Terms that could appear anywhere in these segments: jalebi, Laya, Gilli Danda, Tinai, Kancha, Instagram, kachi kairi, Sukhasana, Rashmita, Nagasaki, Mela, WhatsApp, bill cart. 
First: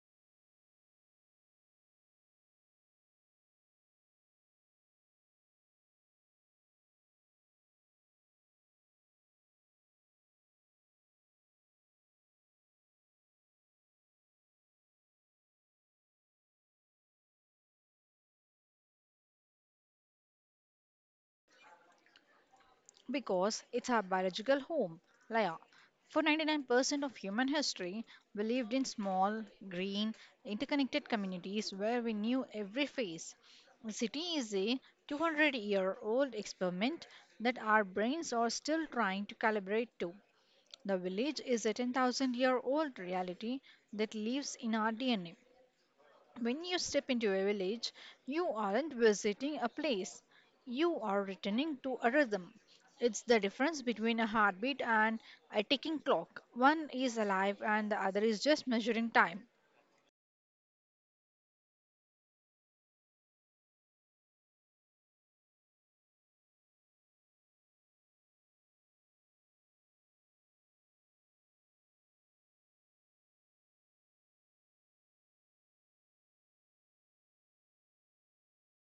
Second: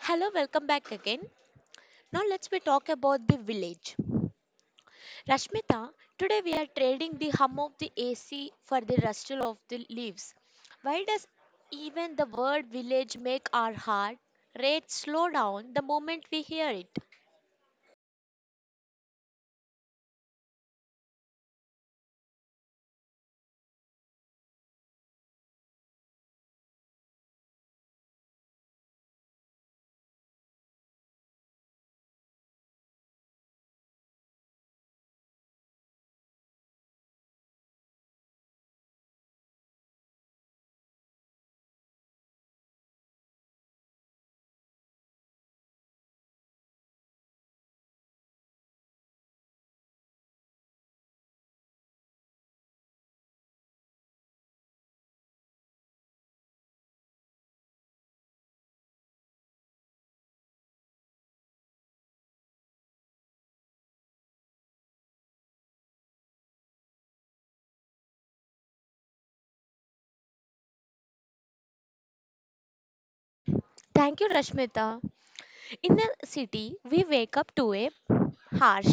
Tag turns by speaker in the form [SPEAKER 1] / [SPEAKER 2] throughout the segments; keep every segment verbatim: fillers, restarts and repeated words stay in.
[SPEAKER 1] Hello, welcome back again. Now let's we talk about the village. Rashmita, today we are trading the hum of the A C for the rustle of the leaves. Why does even the word village make our heart rate slow down the moment we hear it?
[SPEAKER 2] Because it's our biological home, Laya. For ninety-nine percent of human history, we lived in small, green, interconnected communities where we knew every face. The city is a two hundred year old experiment that our brains are still trying to calibrate to. The village is a ten thousand year old reality that lives in our D N A. When you step into a village, you aren't visiting a place, you are returning to a rhythm. It's the difference between a heartbeat and a ticking clock. One is alive and the other is just measuring time.
[SPEAKER 1] Thank you, Rashmita. In the city, we wake up to a harsh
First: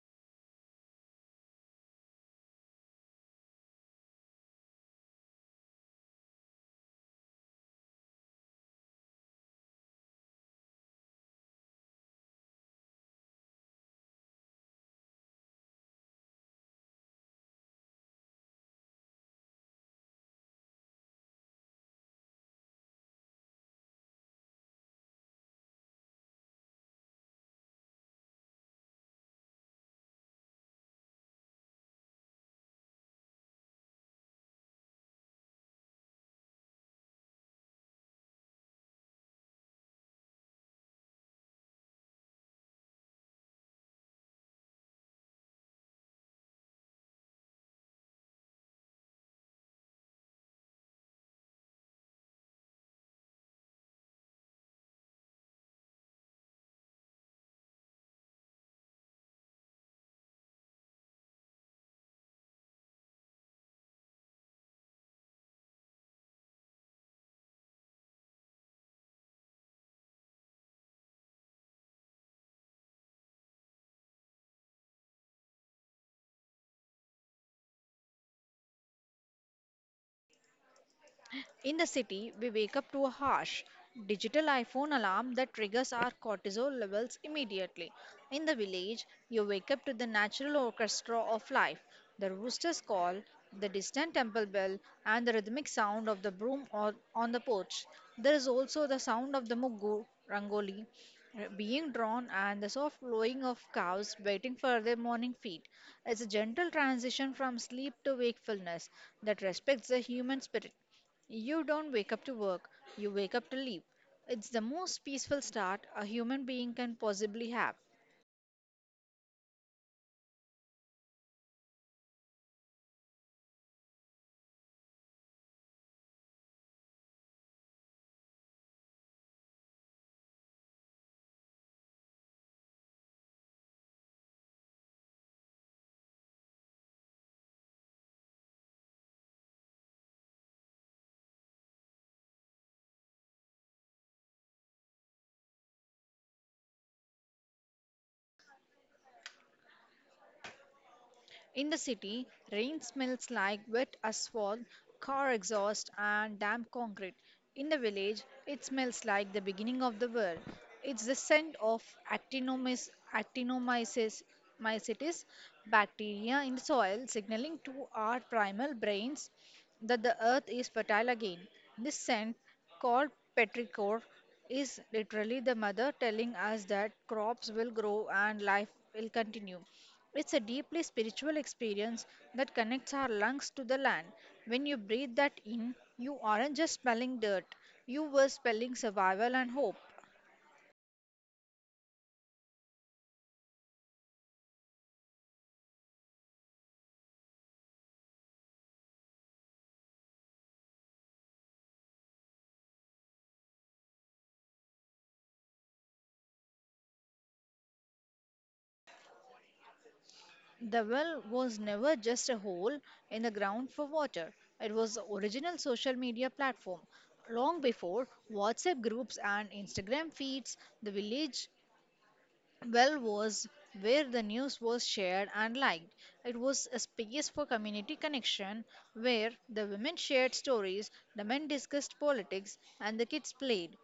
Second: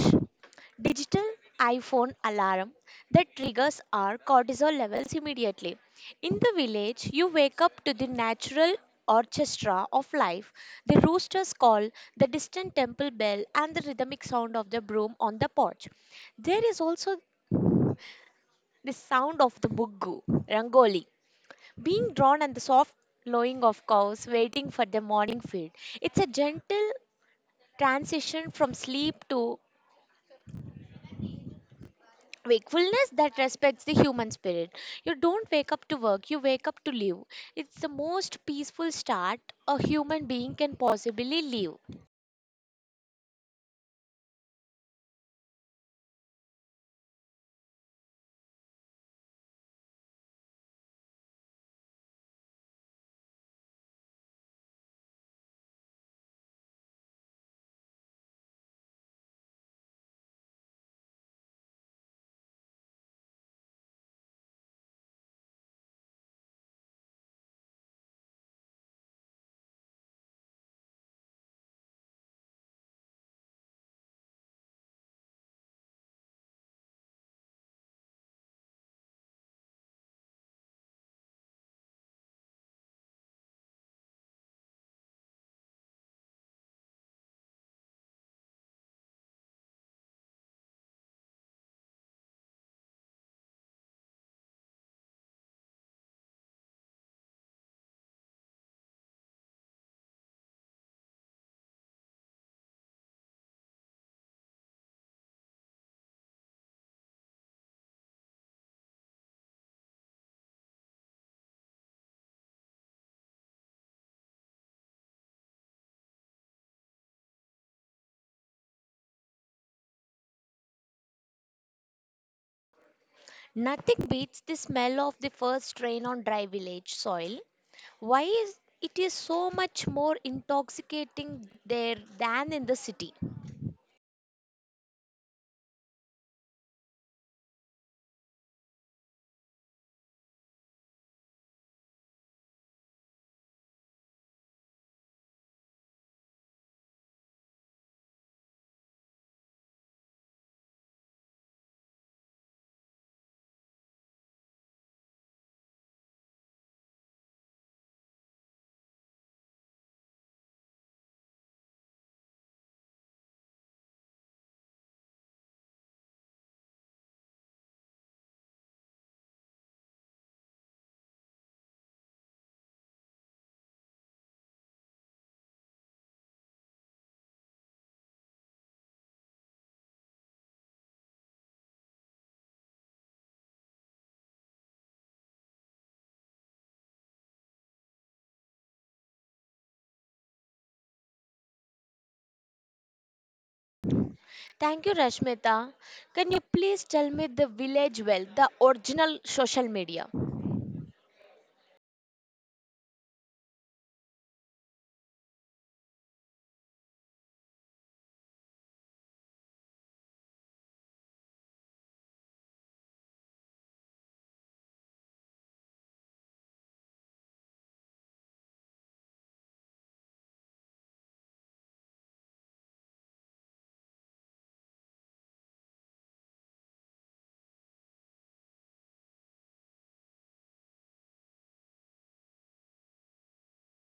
[SPEAKER 1] digital iPhone alarm that triggers our cortisol levels immediately. In the village, you wake up to the natural orchestra of life, the rooster's call, the distant temple bell, and the rhythmic sound of the broom on the porch. There is also the sound of the muggu, rangoli, being drawn and the soft lowing of cows waiting for the morning feed. It's a gentle transition from sleep to wakefulness that respects the human spirit. You don't wake up to work, you wake up to live. It's the most peaceful start a human being can possibly live.
[SPEAKER 2] In the city, we wake up to a harsh digital iPhone alarm that triggers our cortisol levels immediately. In the village, you wake up to the natural orchestra of life, the rooster's call, the distant temple bell, and the rhythmic sound of the broom on on the porch. There is also the sound of the muggu rangoli, uh, being drawn and the soft lowing of cows waiting for their morning feed. It's a gentle transition from sleep to wakefulness that respects the human spirit. You don't wake up to work, you wake up to live. It's the most peaceful start a human being can possibly have.
[SPEAKER 1] Nothing beats the smell of the first rain on dry village soil. Why is it is so much more intoxicating there than in the city?
[SPEAKER 2] In the city, rain smells like wet asphalt, car exhaust, and damp concrete. In the village, it smells like the beginning of the world. It's the scent of actinomys- actinomyces mycetes bacteria in the soil signaling to our primal brains that the earth is fertile again. This scent, called petrichor, is literally the mother telling us that crops will grow and life will continue. It's a deeply spiritual experience that connects our lungs to the land. When you breathe that in, you aren't just smelling dirt, you were spelling survival and hope.
[SPEAKER 1] Thank you, Rashmita. Can you please tell me the village well, the original social media?
[SPEAKER 2] The well was never just a hole in the ground for water. It was the original social media platform. Long before WhatsApp groups and Instagram feeds, the village well was where the news was shared and liked. It was a space for community connection where the women shared stories, the men discussed politics, and the kids played.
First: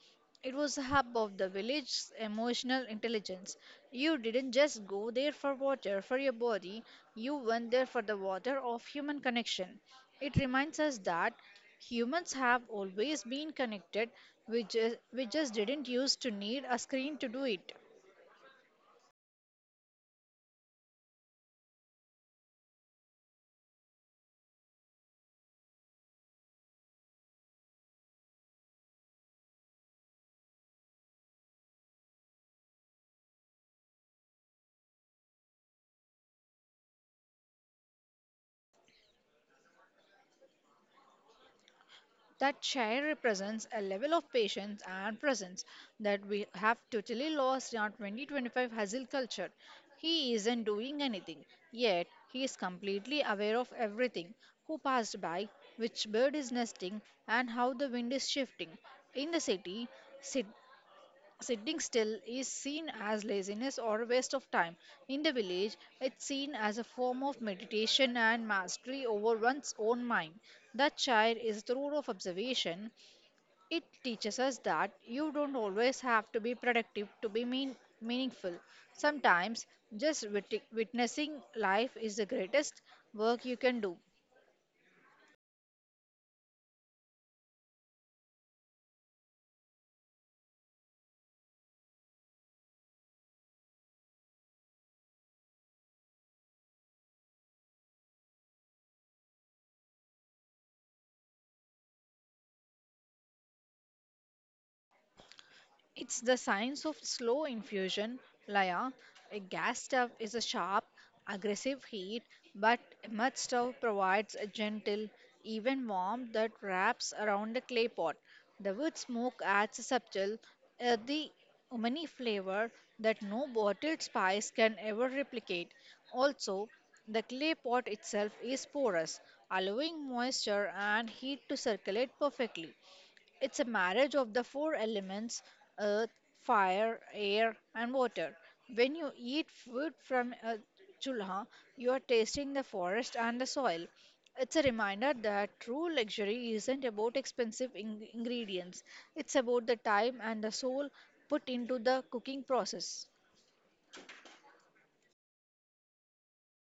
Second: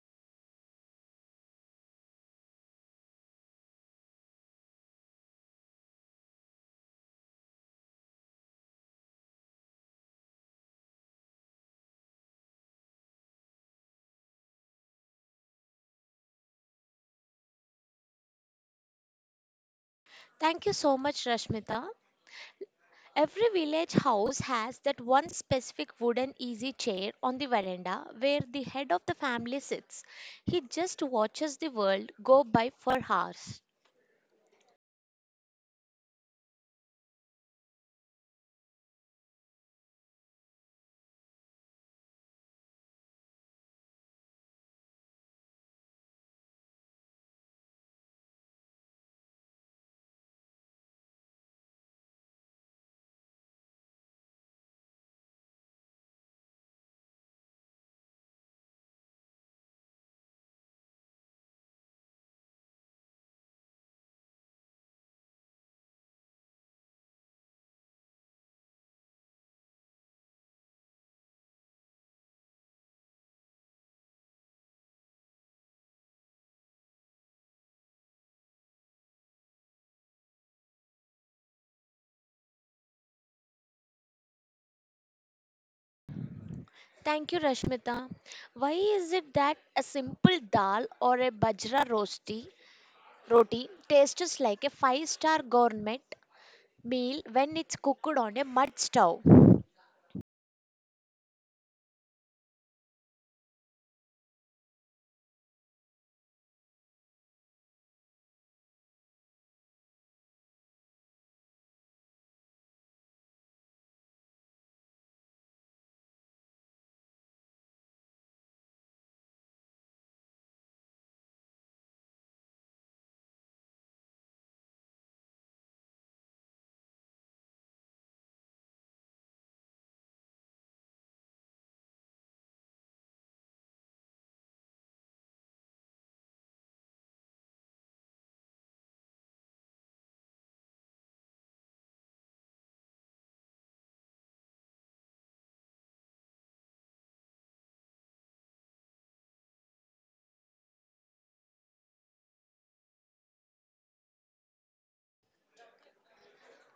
[SPEAKER 2] It was a hub of the village's emotional intelligence. You didn't just go there for water for your body, you went there for the water of human connection. It reminds us that humans have always been connected, we just, we just didn't used to need a screen to do it.
[SPEAKER 1] Thank you so much, Rashmita. Every village house has that one specific wooden easy chair on the veranda where the head of the family sits. He just watches the world go by for hours.
[SPEAKER 2] That chair represents a level of patience and presence that we have totally lost in our twenty twenty-five hustle culture. He isn't doing anything, yet he is completely aware of everything: who passed by, which bird is nesting, and how the wind is shifting. In the city, sit Sitting still is seen as laziness or a waste of time. In the village, it's seen as a form of meditation and mastery over one's own mind. That chair is the rule of observation. It teaches us that you don't always have to be productive to be mean, meaningful. Sometimes just wit- witnessing life is the greatest work you can do.
[SPEAKER 1] Thank you, Rashmita. Why is it that a simple dal or a bajra rosti roti tastes like a five star gourmet meal when it's cooked on a mud stove?
[SPEAKER 2] It's the science of slow infusion, Laya. A gas stove is a sharp, aggressive heat, but a mud stove provides a gentle, even warmth that wraps around the clay pot. The wood smoke adds a subtle, earthy, umami flavor that no bottled spice can ever replicate. Also, the clay pot itself is porous, allowing moisture and heat to circulate perfectly. It's a marriage of the four elements: earth, fire, air, and water. When you eat food from a chulha, you are tasting the forest and the soil. It's a reminder that true luxury isn't about expensive ing- ingredients, it's about the time and the soul put into the cooking process.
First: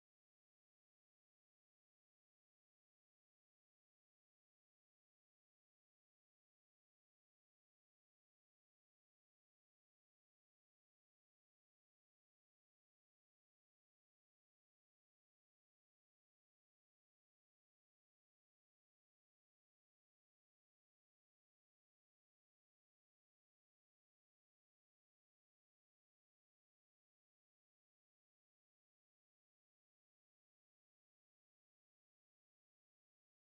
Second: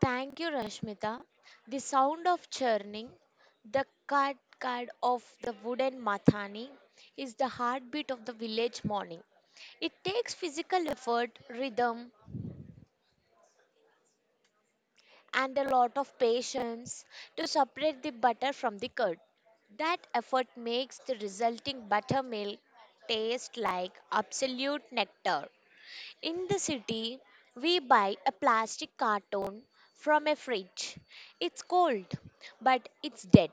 [SPEAKER 1] Thank you, Rashmita. The sound of churning, the card card of the wooden mathani, is the heartbeat of the village morning. It takes physical effort, rhythm, and a lot of patience to separate the butter from the curd. That effort makes the resulting buttermilk taste like absolute nectar. In the city, we buy a plastic carton from a fridge. It's cold, but it's dead.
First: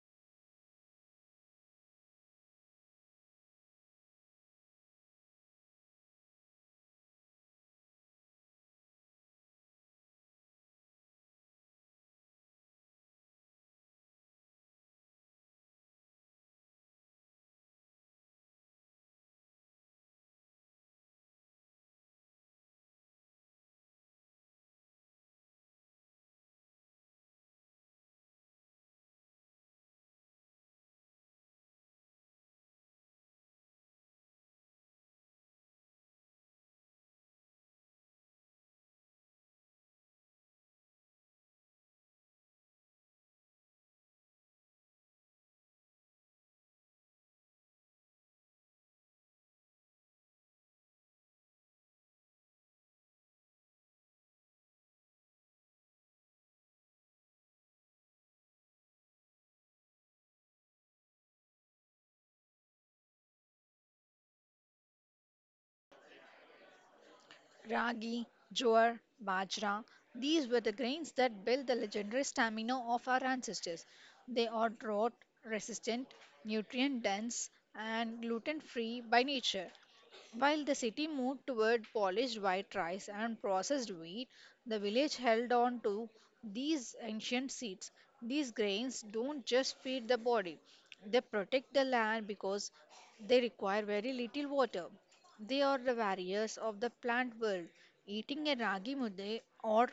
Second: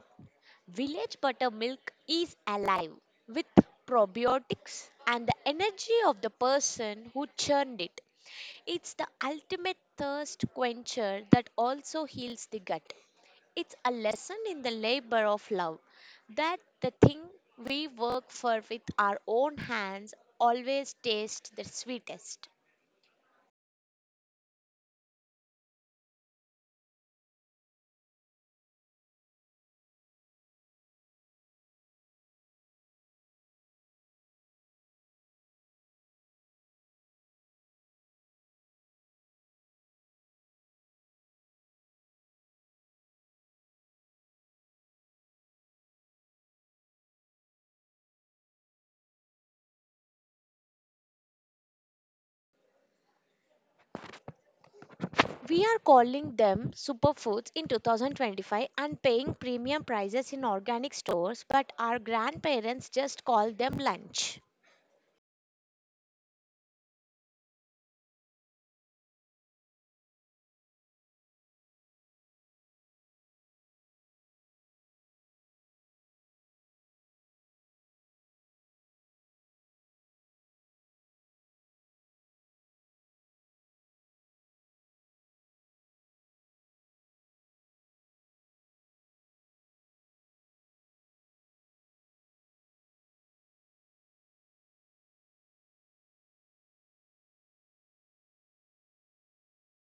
[SPEAKER 1] Village buttermilk is alive with probiotics and the energy of the person who churned it. It's the ultimate thirst quencher that also heals the gut. It's a lesson in the labor of love that the thing we work for with our own hands always tastes the sweetest. We are calling them superfoods in twenty twenty-five and paying premium prices in organic stores, but our grandparents just called them lunch.
[SPEAKER 2] Ragi, jowar, bajra, these were the grains that built the legendary stamina of our ancestors. They are drought resistant, nutrient dense, and gluten free by nature. While the city moved toward polished white rice and processed wheat, the village held on to these ancient seeds. These grains don't just feed the body, they protect the land because they require very little water. They are the warriors of the plant world. Eating a ragi mudde or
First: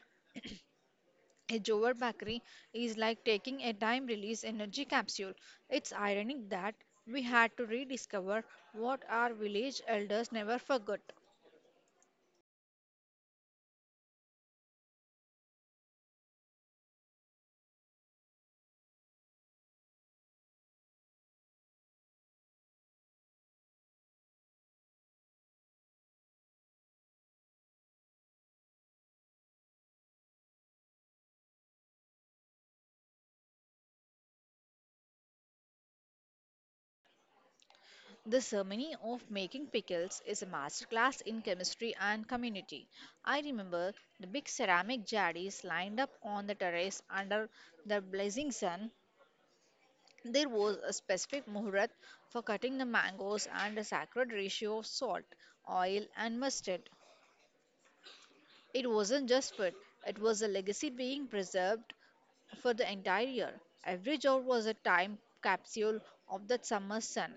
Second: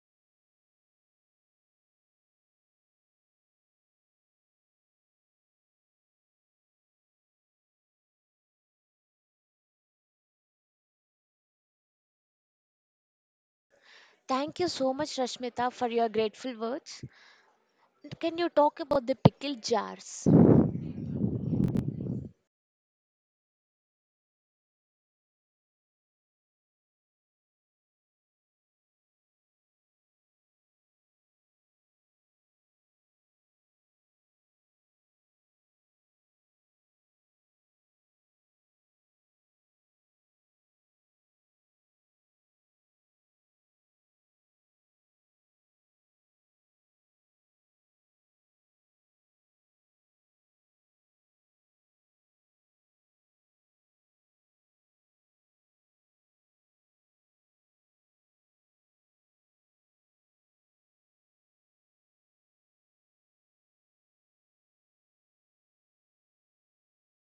[SPEAKER 2] a jowar bakri is like taking a time release energy capsule. It's ironic that we had to rediscover what our village elders never forgot.
[SPEAKER 1] Thank you so much, Rashmita, for your grateful words. Can you talk about the pickle jars?
[SPEAKER 2] The ceremony of making pickles is a masterclass in chemistry and community. I remember the big ceramic jadis lined up on the terrace under the blazing sun. There was a specific muhurat for cutting the mangoes and a sacred ratio of salt, oil, and mustard. It wasn't just food, it was a legacy being preserved for the entire year. Every jar was a time capsule of that summer's sun.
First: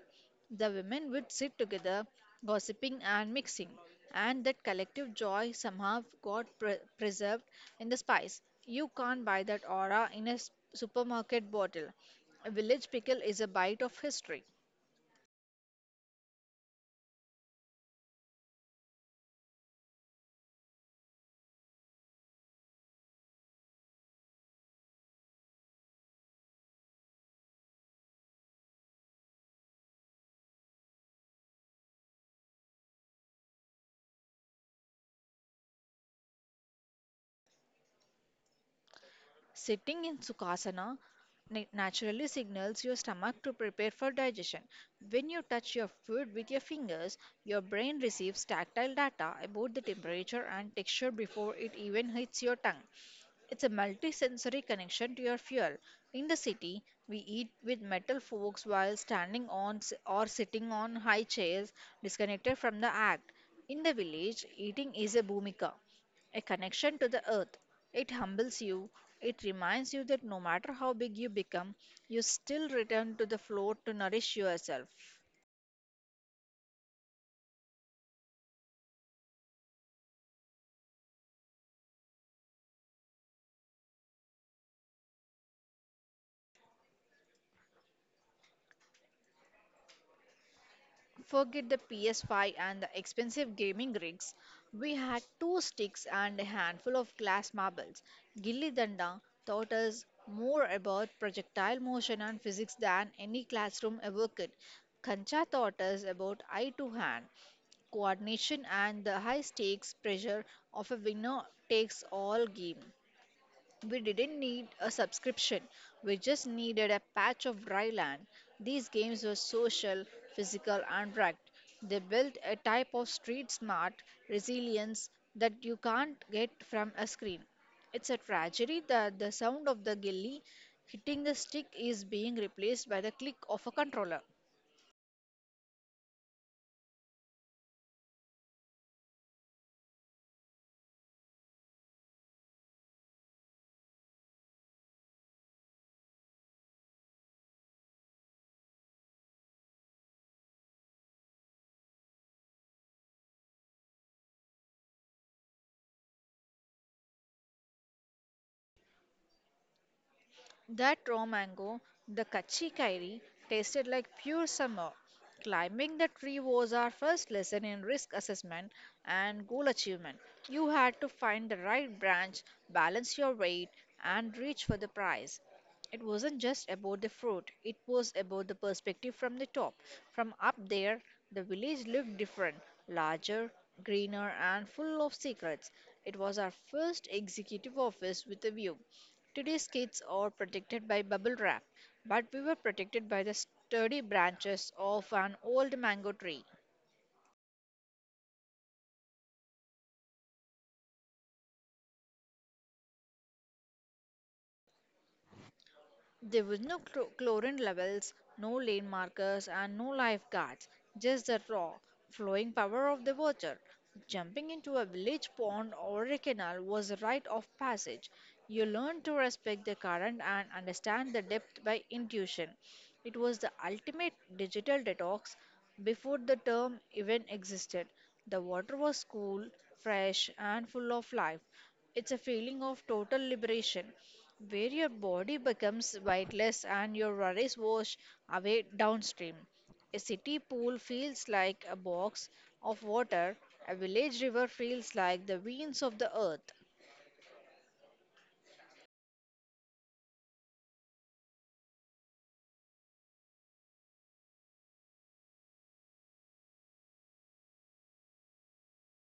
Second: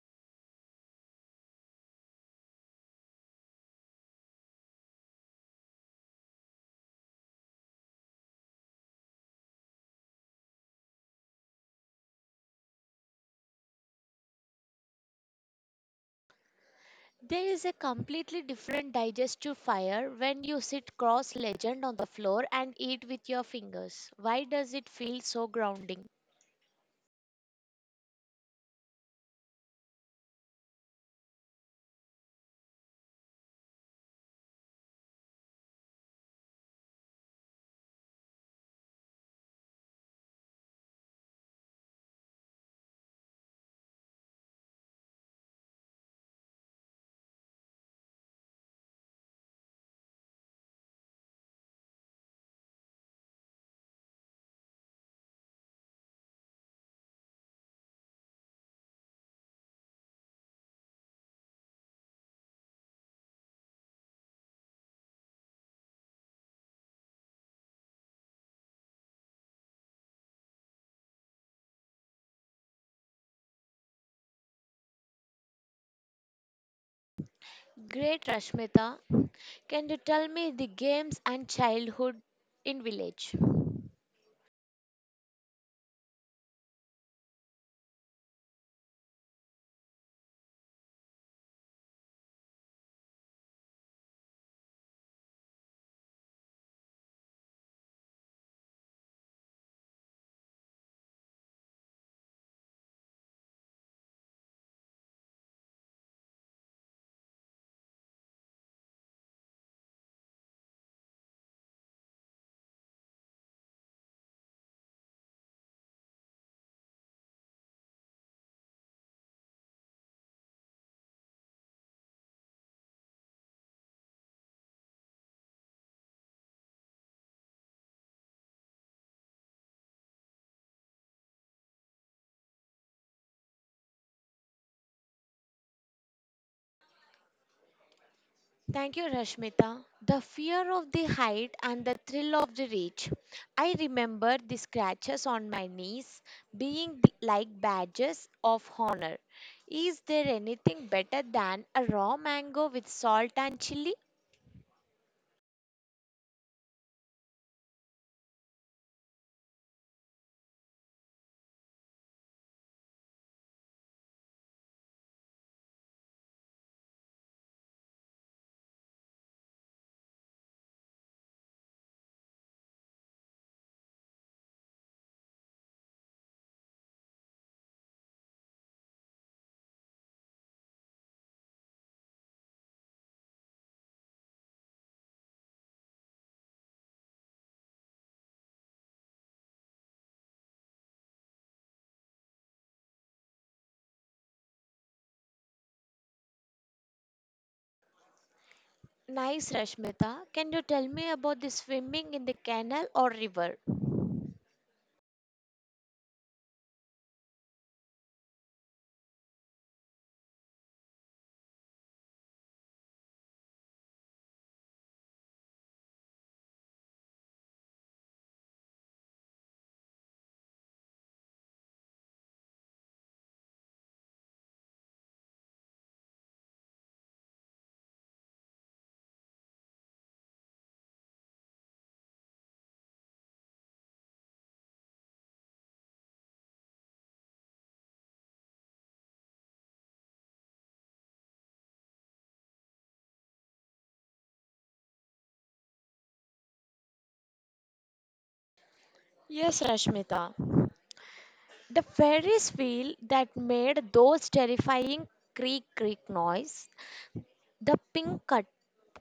[SPEAKER 2] The women would sit together, gossiping and mixing, and that collective joy somehow got pre- preserved in the spice. You can't buy that aura in a s- supermarket bottle. A village pickle is a bite of history.
[SPEAKER 1] There is a completely different digestive fire when you sit cross legged on the floor and eat with your fingers. Why does it feel so grounding?
[SPEAKER 2] Sitting in Sukhasana na- naturally signals your stomach to prepare for digestion. When you touch your food with your fingers, your brain receives tactile data about the temperature and texture before it even hits your tongue. It's a multi-sensory connection to your fuel. In the city, we eat with metal forks while standing on s- or sitting on high chairs, disconnected from the act. In the village, eating is a bhumika, a connection to the earth. It humbles you, it reminds you that no matter how big you become, you still return to the floor to nourish yourself.
[SPEAKER 1] Great, Rashmita. Can you tell me the games and childhood in village?
[SPEAKER 2] Forget the P S five and the expensive gaming rigs. We had two sticks and a handful of glass marbles. Gilli Danda taught us more about projectile motion and physics than any classroom ever could. Kancha taught us about eye to hand coordination and the high stakes pressure of a winner takes all game. We didn't need a subscription, we just needed a patch of dry land. These games were social, physical, and bragged. They built a type of street smart resilience that you can't get from a screen. It's a tragedy that the sound of the gilly hitting the stick is being replaced by the click of a controller.
[SPEAKER 1] Thank you, Rashmita. The fear of the height and the thrill of the reach. I remember the scratches on my knees being the- like badges of honor. Is there anything better than a raw mango with salt and chili?
[SPEAKER 2] That raw mango, the kachi kairi, tasted like pure summer. Climbing the tree was our first lesson in risk assessment and goal achievement. You had to find the right branch, balance your weight, and reach for the prize. It wasn't just about the fruit, it was about the perspective from the top. From up there, the village looked different, larger, greener, and full of secrets. It was our first executive office with a view. Today's kids are protected by bubble wrap, but we were protected by the sturdy branches of an old mango tree.
[SPEAKER 1] Nice, Rashmita. Can you tell me about the swimming in the canal or river?
[SPEAKER 2] There was no clo- chlorine levels, no lane markers, and no lifeguards, just the raw, flowing power of the water. Jumping into a village pond or a canal was a rite of passage. You learned to respect the current and understand the depth by intuition. It was the ultimate digital detox before the term even existed. The water was cool, fresh, and full of life. It's a feeling of total liberation where your body becomes weightless and your worries wash away downstream. A city pool feels like a box of water, a village river feels like the veins of the earth.
[SPEAKER 1] Yes, Rashmita. The Ferris wheel that made those terrifying creak creak noise. The pink cut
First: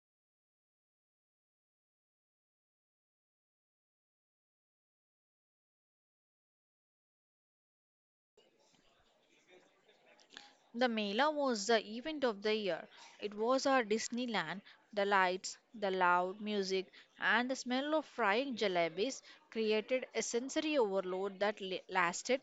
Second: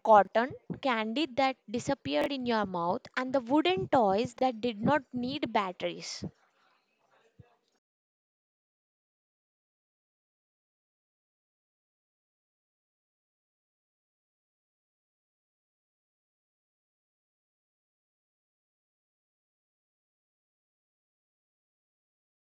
[SPEAKER 1] cotton candy that disappeared in your mouth and the wooden toys that did not need batteries.
[SPEAKER 2] The Mela was the event of the year. It was our Disneyland. The lights, the loud music, and the smell of frying jalebis created a sensory overload that la- lasted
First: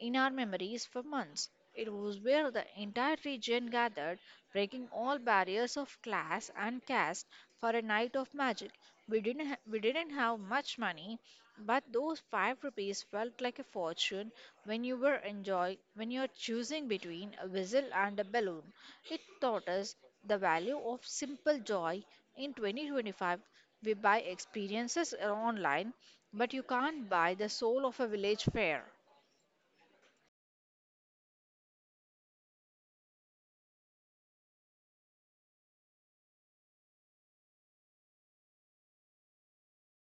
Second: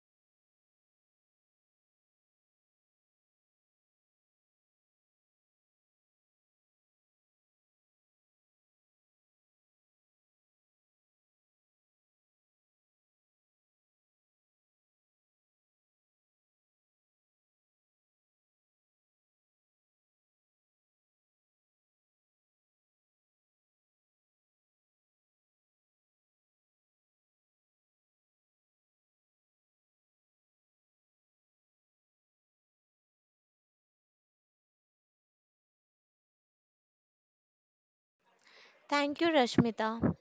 [SPEAKER 2] in our memories for months. It was where the entire region gathered, breaking all barriers of class and caste for a night of magic. We didn't ha- we didn't have much money, but those five rupees felt like a fortune when you were enjoy when you're choosing between a whistle and a balloon. It taught us the value of simple joy. In twenty twenty-five, we buy experiences online, but you can't buy the soul of a village fair.
[SPEAKER 1] Thank you, Rashmita.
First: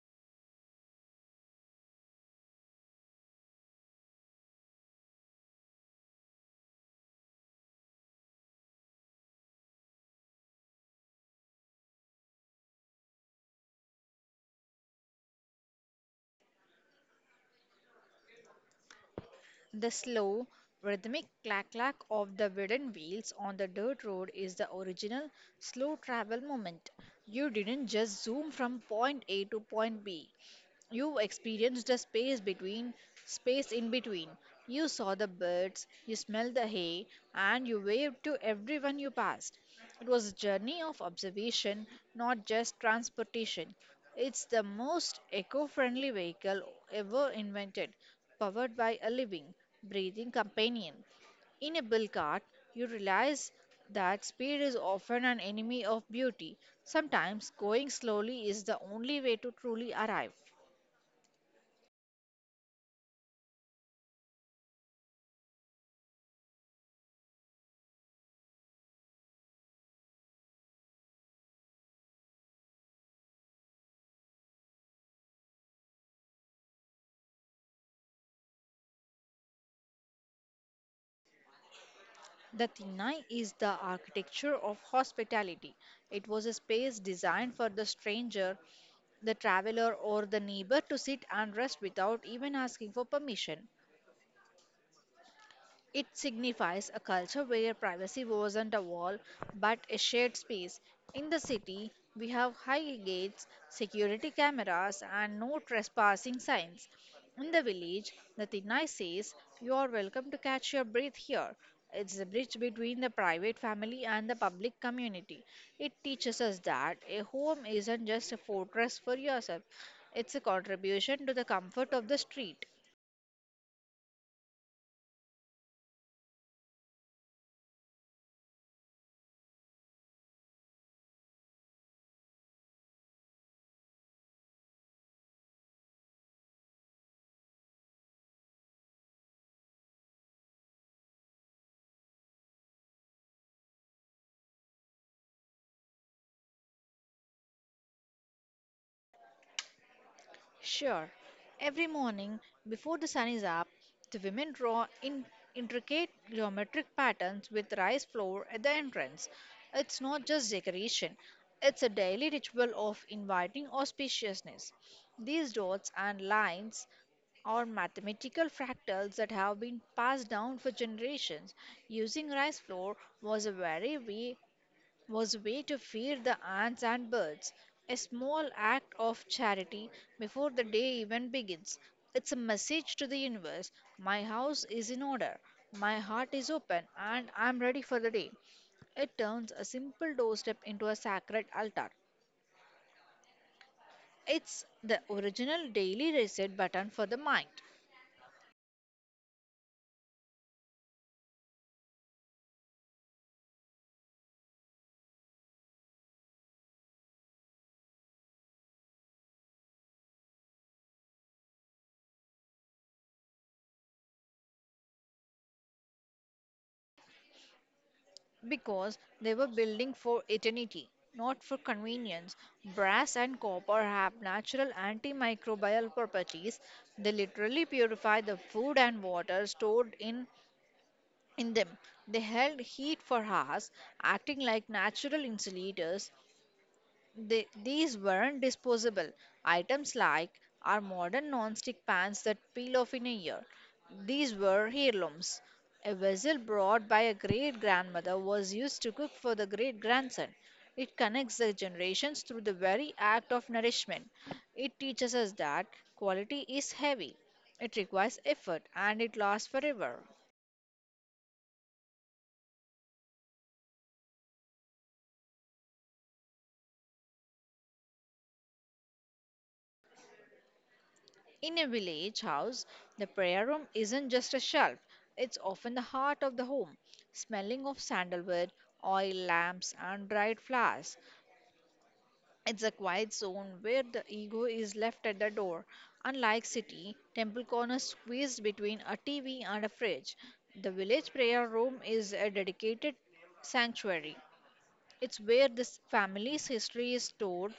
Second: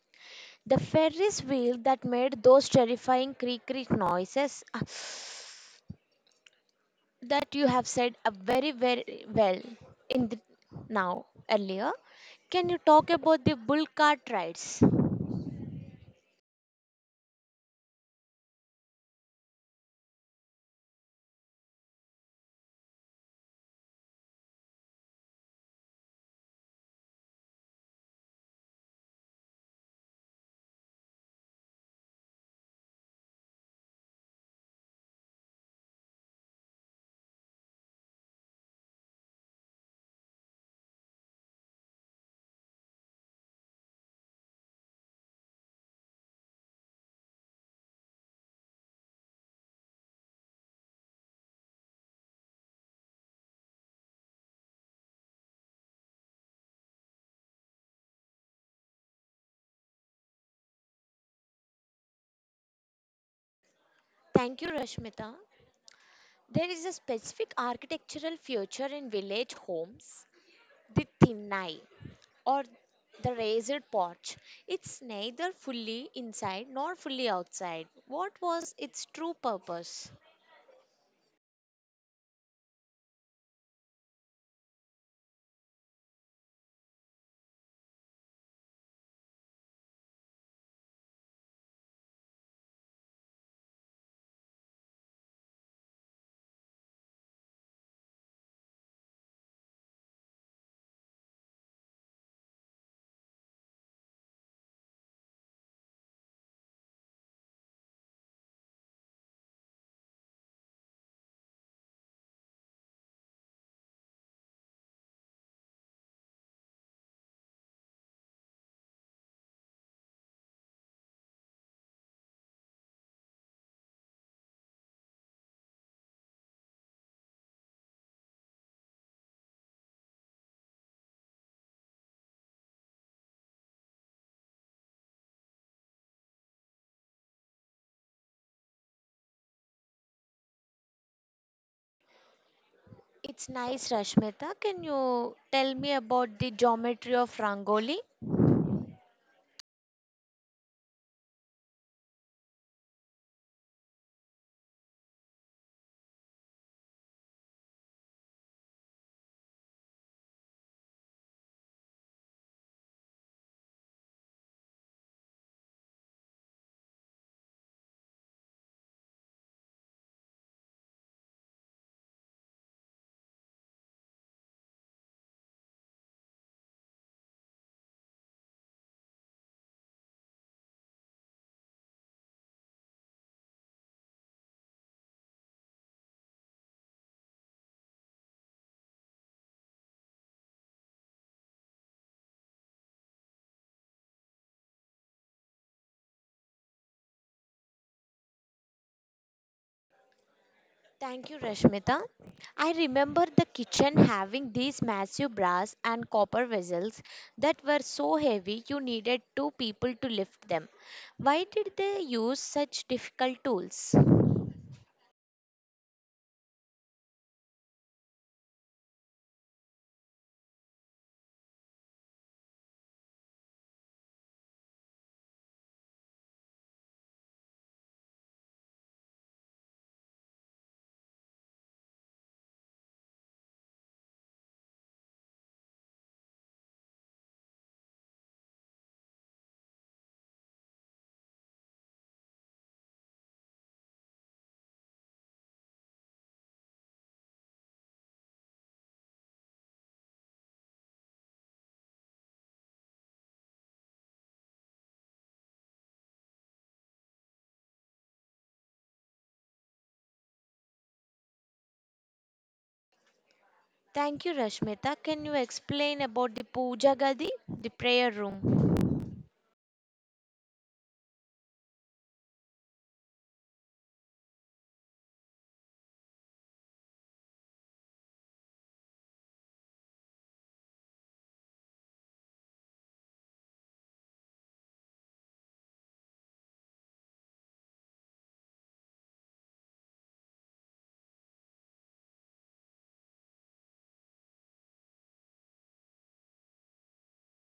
[SPEAKER 1] The Ferris wheel that made those terrifying creak creak noises ah, that you have said ah, very very well in the, now earlier. Can you talk about the bull cart rides?
[SPEAKER 2] The slow, rhythmic clack clack of the wooden wheels on the dirt road is the original slow travel moment. You didn't just zoom from point A to point B. You experienced the space between, space in between. You saw the birds, you smelled the hay, and you waved to everyone you passed. It was a journey of observation, not just transportation. It's the most eco friendly vehicle ever invented, powered by a living, breathing companion. In a bill cart, you realize that speed is often an enemy of beauty. Sometimes going slowly is the only way to truly arrive.
[SPEAKER 1] Thank you, Rashmita. There is a specific architectural feature in village homes, the Thinnai, or the raised porch. It's neither fully inside nor fully outside. What was its true purpose?
[SPEAKER 2] The Tinai is the architecture of hospitality. It was a space designed for the stranger, the traveler, or the neighbor to sit and rest without even asking for permission. It signifies a culture where privacy wasn't a wall but a shared space. In the city, we have high gates, security cameras, and no trespassing signs. In the village, the Tinai says, "You are welcome to catch your breath here." It's the bridge between the private family and the public community. It teaches us that a home isn't just a fortress for yourself, it's a contribution to the comfort of the street.
[SPEAKER 1] It's nice, Rashmita. Can you tell me about the geometry of Rangoli?
[SPEAKER 2] Sure, every morning before the sun is up, the women draw in intricate geometric patterns with rice flour at the entrance. It's not just decoration, it's a daily ritual of inviting auspiciousness. These dots and lines are mathematical fractals that have been passed down for generations. Using rice flour was a very way was a way to feed the ants and birds, a small act of charity before the day even begins. It's a message to the universe: my house is in order, my heart is open, and I'm ready for the day. It turns a simple doorstep into a sacred altar. It's the original daily reset button for the mind.
[SPEAKER 1] Thank you, Rashmita. I remember the kitchen having these massive brass and copper vessels that were so heavy you needed two people to lift them. Why did they use such difficult tools?
[SPEAKER 2] Because they were building for eternity, not for convenience. Brass and copper have natural antimicrobial properties. They literally purify the food and water stored in, in them. They held heat for hours, acting like natural insulators. They, these weren't disposable items like our modern non-stick pans that peel off in a year. These were heirlooms. A vessel brought by a great-grandmother was used to cook for the great-grandson. It connects the generations through the very act of nourishment. It teaches us that quality is heavy. It requires effort and it lasts forever.
[SPEAKER 1] Thank you, Rashmita. Can you explain about the Puja Gadi, the prayer room?
[SPEAKER 2] In a village house, the prayer room isn't just a shelf, it's often the heart of the home, smelling of sandalwood, oil lamps, and dried flowers. It's a quiet zone where the ego is left at the door. Unlike city temple corners squeezed between a T V and a fridge, the village prayer room is a dedicated sanctuary. It's where this family's history is stored:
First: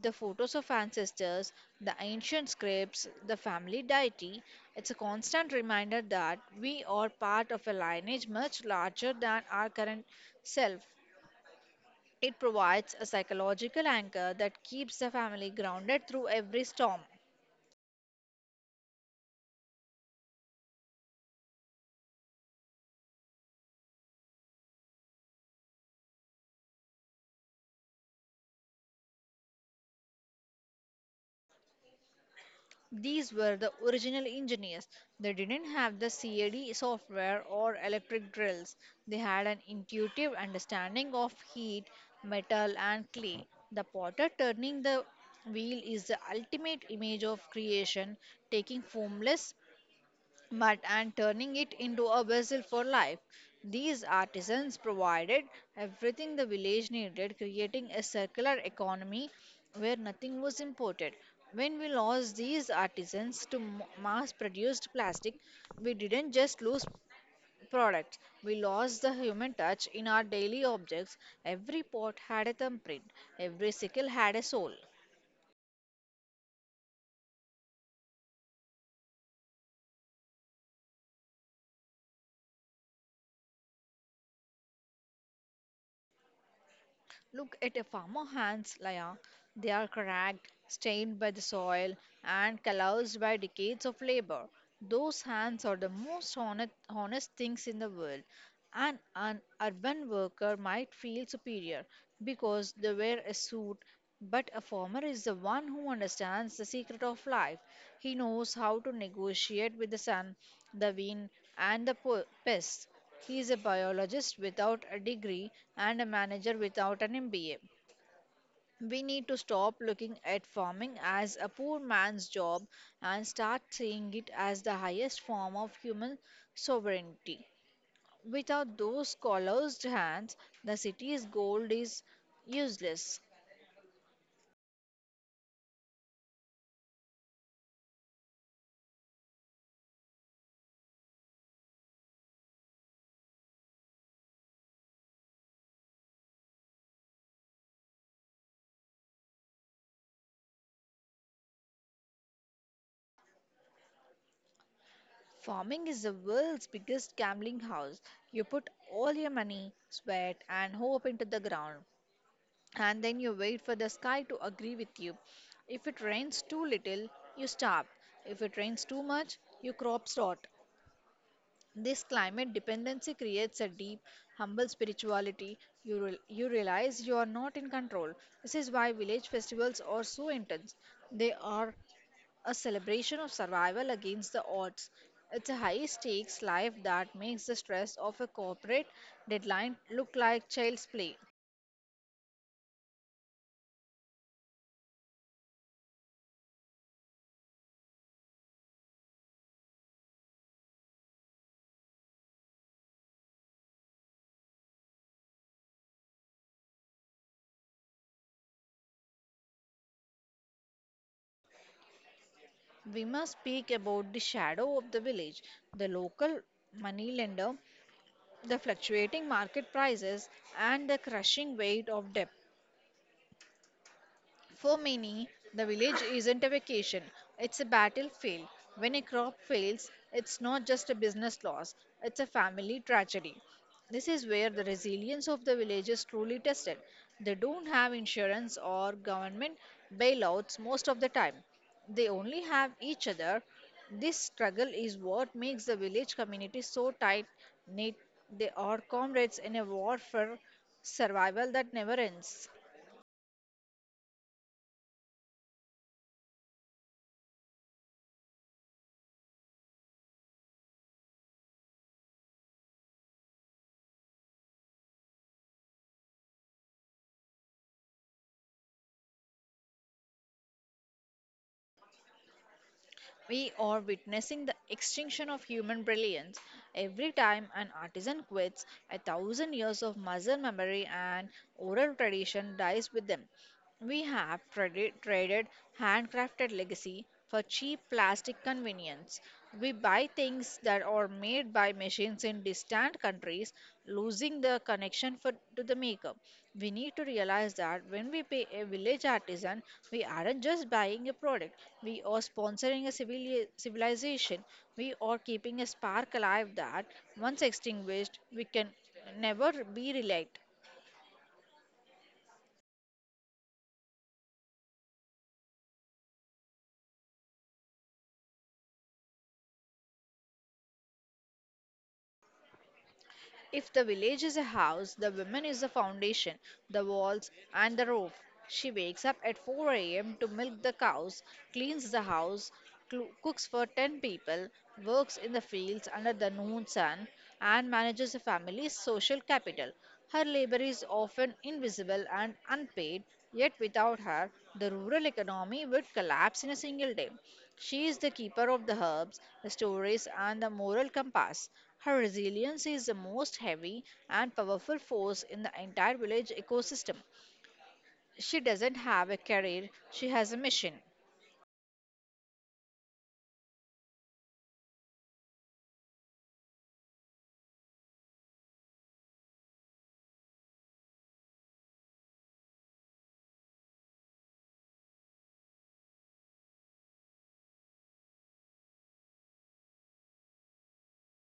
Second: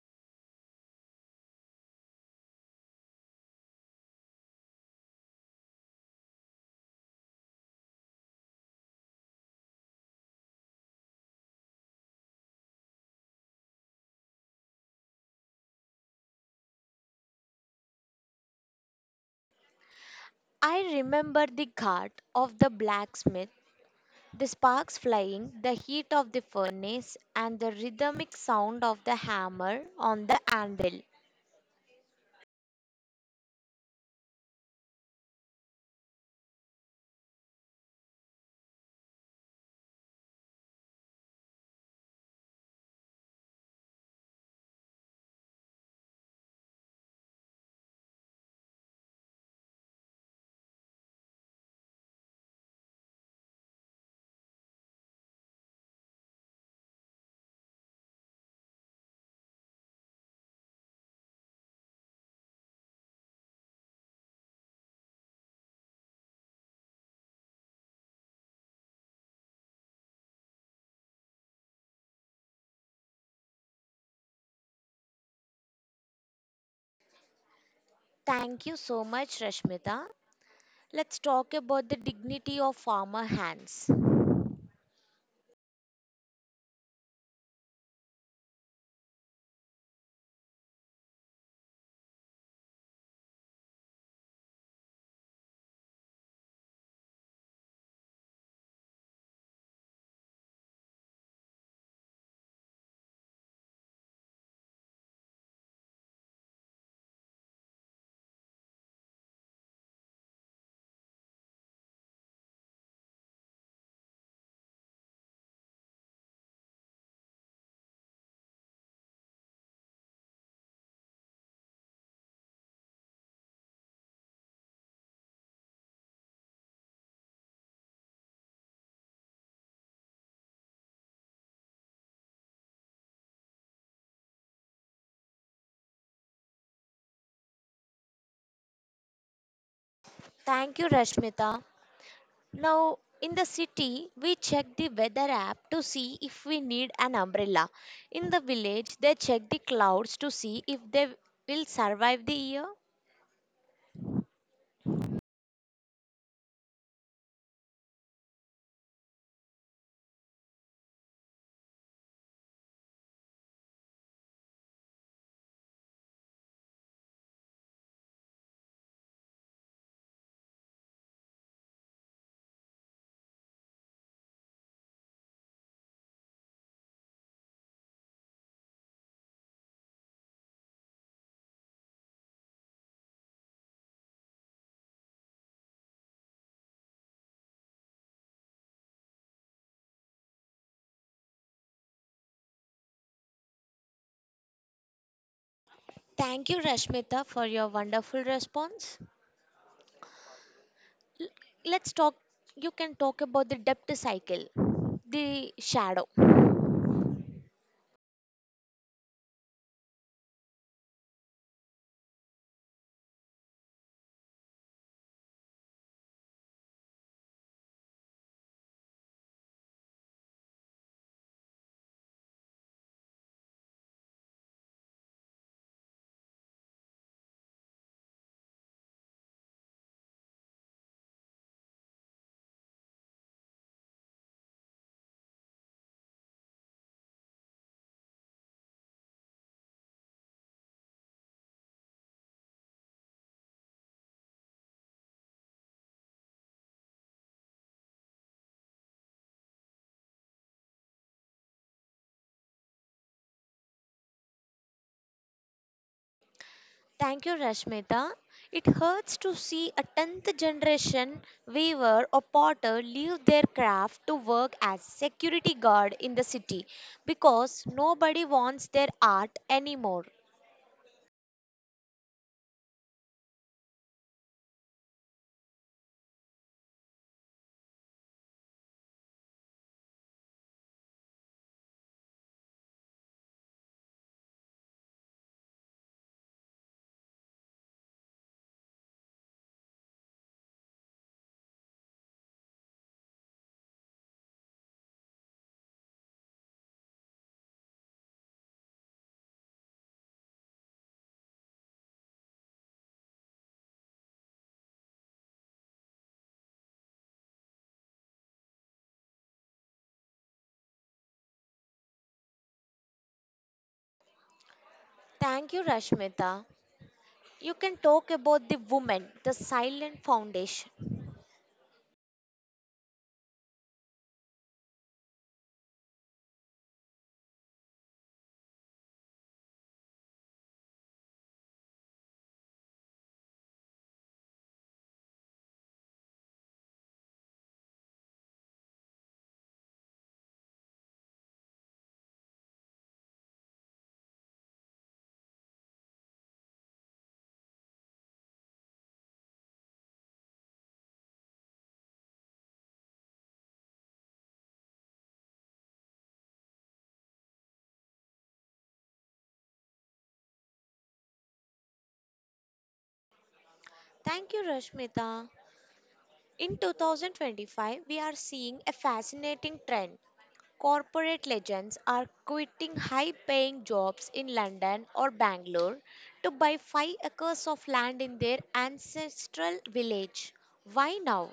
[SPEAKER 2] the photos of ancestors, the ancient scripts, the family deity. It's a constant reminder that we are part of a lineage much larger than our current self. It provides a psychological anchor that keeps the family grounded through every storm.
[SPEAKER 1] I remember the ghat of the blacksmith, the sparks flying, the heat of the furnace, and the rhythmic sound of the hammer on the anvil.
[SPEAKER 2] These were the original engineers. They didn't have the CAD software or electric drills. They had an intuitive understanding of heat, metal, and clay. The potter turning the wheel is the ultimate image of creation, taking formless mud and turning it into a vessel for life. These artisans provided everything the village needed, creating a circular economy where nothing was imported. When we lost these artisans to mass produced plastic, we didn't just lose products. We lost the human touch in our daily objects. Every pot had a thumbprint, every sickle had a soul.
[SPEAKER 1] Thank you so much, Rashmita. Let's talk about the dignity of farmer hands.
[SPEAKER 2] Look at a farmer hands, Laya. They are cracked, stained by the soil, and calloused by decades of labor. Those hands are the most honest, honest things in the world. And an urban worker might feel superior because they wear a suit, but a farmer is the one who understands the secret of life. He knows how to negotiate with the sun, the wind, and the po- pests. He is a biologist without a degree and a manager without an M B A. We need to stop looking at farming as a poor man's job and start seeing it as the highest form of human sovereignty. Without those calloused hands, the city's gold is useless.
[SPEAKER 1] Thank you, Rashmita. Now, in the city, we check the weather app to see if we need an umbrella. In the village, they check the clouds to see if they will survive the year.
[SPEAKER 2] Farming is the world's biggest gambling house. You put all your money, sweat, and hope into the ground, and then you wait for the sky to agree with you. If it rains too little, you starve. If it rains too much, your crops rot. This climate dependency creates a deep, humble spirituality. You, real you realize you are not in control. This is why village festivals are so intense. They are a celebration of survival against the odds. It's a high stakes life that makes the stress of a corporate deadline look like child's play.
[SPEAKER 1] Thank you, Rashmita, for your wonderful response. L- Let's talk, you can talk about the depth cycle, the shadow.
[SPEAKER 2] We must speak about the shadow of the village: the local moneylender, the fluctuating market prices, and the crushing weight of debt. For many, the village isn't a vacation, it's a battlefield. When a crop fails, it's not just a business loss, it's a family tragedy. This is where the resilience of the village is truly tested. They don't have insurance or government bailouts most of the time. They only have each other. This struggle is what makes the village community so tight knit. They are comrades in a war for survival that never ends.
[SPEAKER 1] Thank you, Rashmita. It hurts to see a tenth generation weaver or potter leave their craft to work as security guard in the city because nobody wants their art anymore.
[SPEAKER 2] We are witnessing the extinction of human brilliance. Every time an artisan quits, a thousand years of muscle memory and oral tradition dies with them. We have tradi- traded handcrafted legacy for cheap plastic convenience. We buy things that are made by machines in distant countries, losing the connection for, to the maker. We need to realize that when we pay a village artisan, we aren't just buying a product, we are sponsoring a civili- civilization. We are keeping a spark alive that, once extinguished, we can never be relight.
[SPEAKER 1] Thank you, Rashmita. You can talk about the woman, the silent foundation.
[SPEAKER 2] If the village is a house, the woman is the foundation, the walls, and the roof. She wakes up at four a m to milk the cows, cleans the house, clo- cooks for ten people, works in the fields under the noon sun, and manages a family's social capital. Her labor is often invisible and unpaid, yet without her, the rural economy would collapse in a single day. She is the keeper of the herbs, the stories, and the moral compass. Her resilience is the most heavy and powerful force in the entire village ecosystem. She doesn't have a career, she has a mission.
[SPEAKER 1] Thank you, Rashmita. In twenty twenty-five, we are seeing a fascinating trend. Corporate legends are quitting high paying jobs in London or Bangalore to buy five acres of land in their ancestral village. Why now?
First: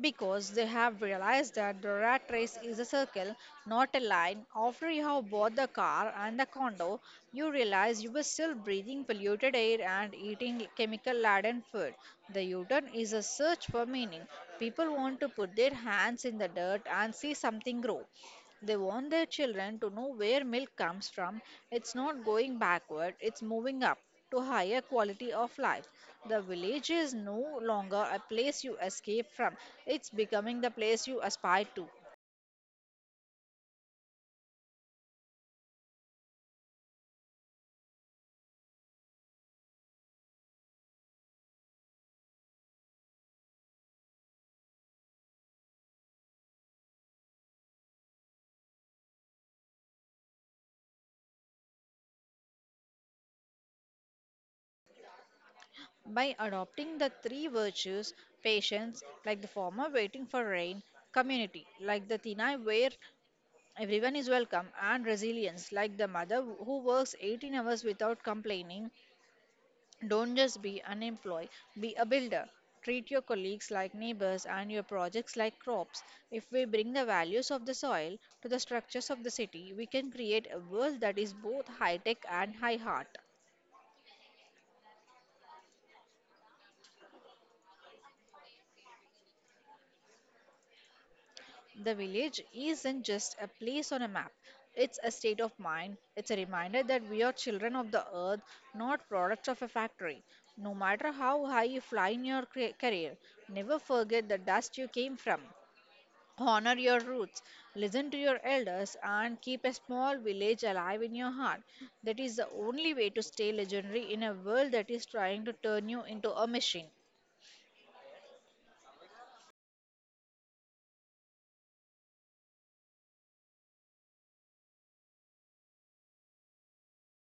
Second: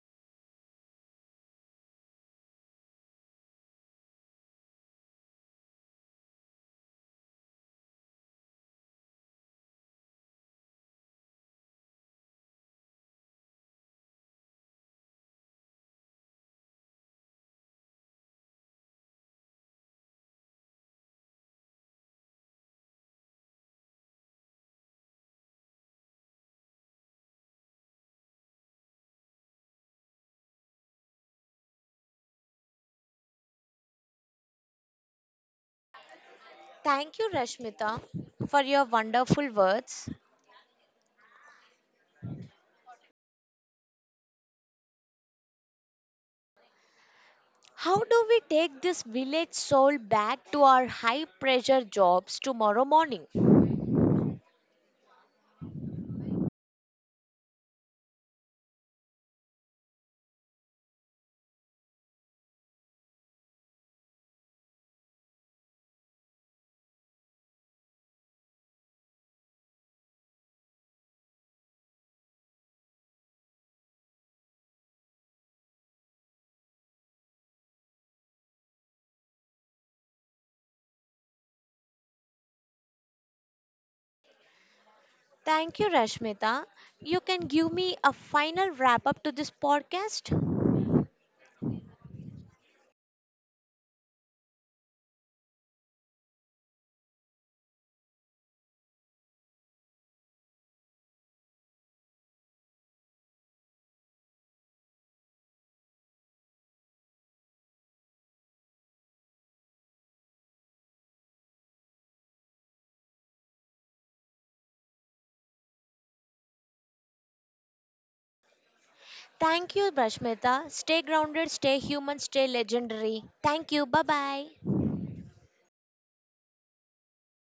[SPEAKER 2] Because they have realized that the rat race is a circle, not a line. After you have bought the car and the condo, you realize you were still breathing polluted air and eating chemical laden food. The U turn is a search for meaning. People want to put their hands in the dirt and see something grow. They want their children to know where milk comes from. It's not going backward, it's moving up to higher quality of life. The village is no longer a place you escape from, it's becoming the place you aspire to.
[SPEAKER 1] Thank you, Rashmita, for your wonderful words. How do we take this village soul back to our high pressure jobs tomorrow morning?
[SPEAKER 2] By adopting the three virtues: patience, like the farmer waiting for rain; community, like the Tinai where everyone is welcome; and resilience, like the mother who works eighteen hours without complaining. Don't just be an employee, be a builder. Treat your colleagues like neighbors and your projects like crops. If we bring the values of the soil to the structures of the city, we can create a world that is both high tech and high heart.
[SPEAKER 1] Thank you, Rashmita. You can give me a final wrap up to this podcast?
[SPEAKER 2] The village isn't just a place on a map, it's a state of mind. It's a reminder that we are children of the earth, not products of a factory. No matter how high you fly in your cra- career, never forget the dust you came from. Honor your roots, listen to your elders, and keep a small village alive in your heart. That is the only way to stay legendary in a world that is trying to turn you into a machine.
[SPEAKER 1] Thank you, Rashmita. Stay grounded, stay human, stay legendary. Thank you. Bye bye.